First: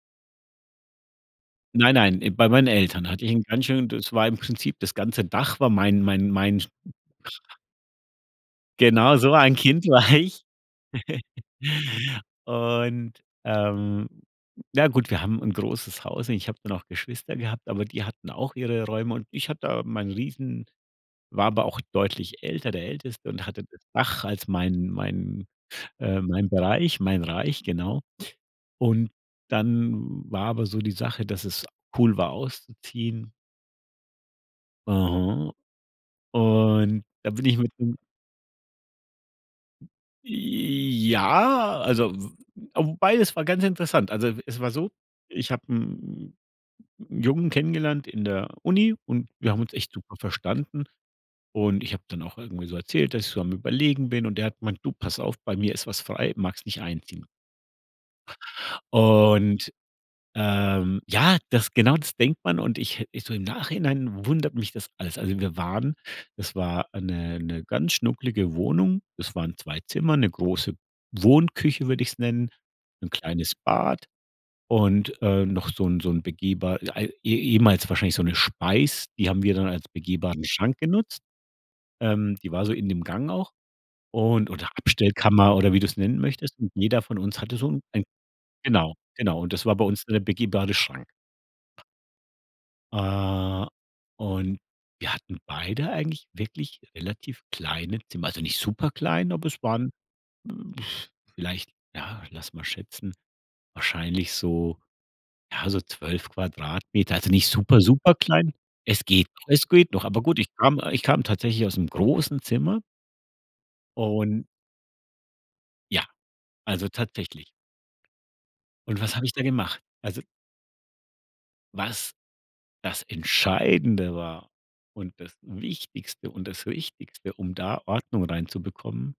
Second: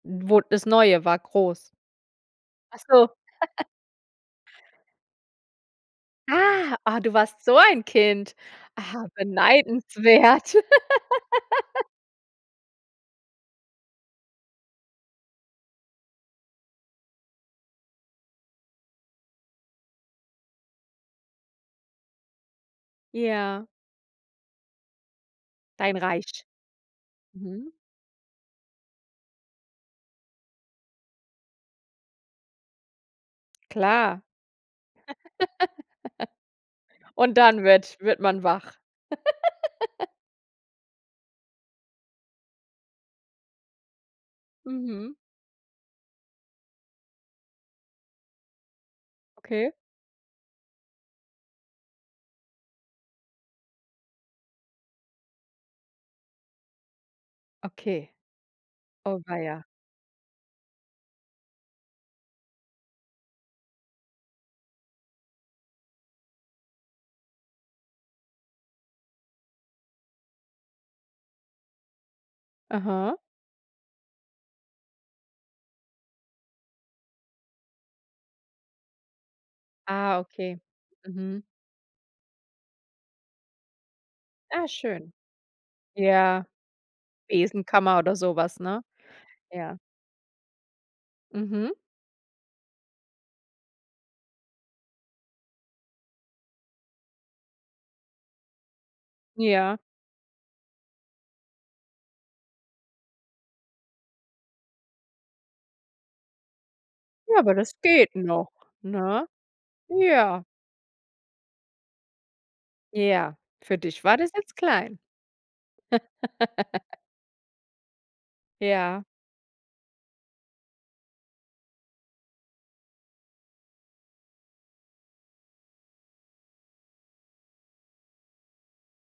Wo das Neue war groß? Nein, nein, im bei meinen Ach Eltern so. hatte ich 'n ganz schön das war im Prinzip das ganze Dach war mein mein mein sch Ah, ah, du warst so ein Kind. Ah, Genau so ein Kind war ich. beneidenswert. Und, ähm, na ja, gut, wir haben 'n großes Haus und ich habe dann auch Geschwister gehabt, aber die hatten auch ihre Räume. Und ich hatte da meinen riesen war aber auch deutlich älter, der Älteste und hatte Ja. das Dach als meinen meinen, Dein äh Reich. meinen Bereich, mein Reich, Mhm. genau. Und dann war aber so die Sache, dass es cool war auszuziehen. Klar. Aha. Und dann Und bin ich dann mit dem wird wird man wach. Ja, also w a wobei, es war ganz interessant. Also, e es war so, Mhm. ich habe 'n 'n 'n Jungen kennengelernt in der Uni und wir haben Okay. uns echt super verstanden. Und ich habe dann auch irgendwie so erzählt, dass ich so am Überlegen bin. Und der hat gemeint: „Du, pass auf, bei mir ist was frei, magst nicht einziehen?“ Okay, oh weia. Und, ähm, ja, das genau das denkt man und ich he ich so im Nachhinein wundert mich das alles. Also, wir waren das war 'ne 'ne ganz schnuckelige Wohnung. Das waren 2 Zimmer, 'ne große Wohnküche würde ich's nennen, 'n Aha. kleines Bad und, äh, noch so 'n so 'n begehbar äh, ei e ehemals wahrscheinlich so 'ne Speis, die haben wir dann als Ah, begehbaren okay. Schrank genutzt. Mhm. Ähm, die war so in dem Gang auch und Ah oder schön. Abstellkammer oder wie du's nennen Ja. möchtest. Und jeder von uns hatte so 'n Besenkammer ein oder so was, ne? genau, genau. Und das war Ja. bei uns dann der begehbare Schrank. Mhm. Äh, und wir hatten beide eigentlich wirklich relativ kleine Zimmer, also nicht super klein, aber es Ja. waren vielleicht ja, lass mal schätzen, wahrscheinlich so ja, so 12 Quadratmeter, also Ja, nicht aber das super, super geht noch, klein. Es geht ne? noch, es geht noch. Aber gut, Ja. ich kam ich kam tatsächlich ausm großen Zimmer Ja, für dich war das und jetzt klein. ja, also tatsächlich. Und Ja. was habe ich da gemacht? Also was das Entscheidende war und das Wichtigste und das Wichtigste, um da Ordnung reinzubekommen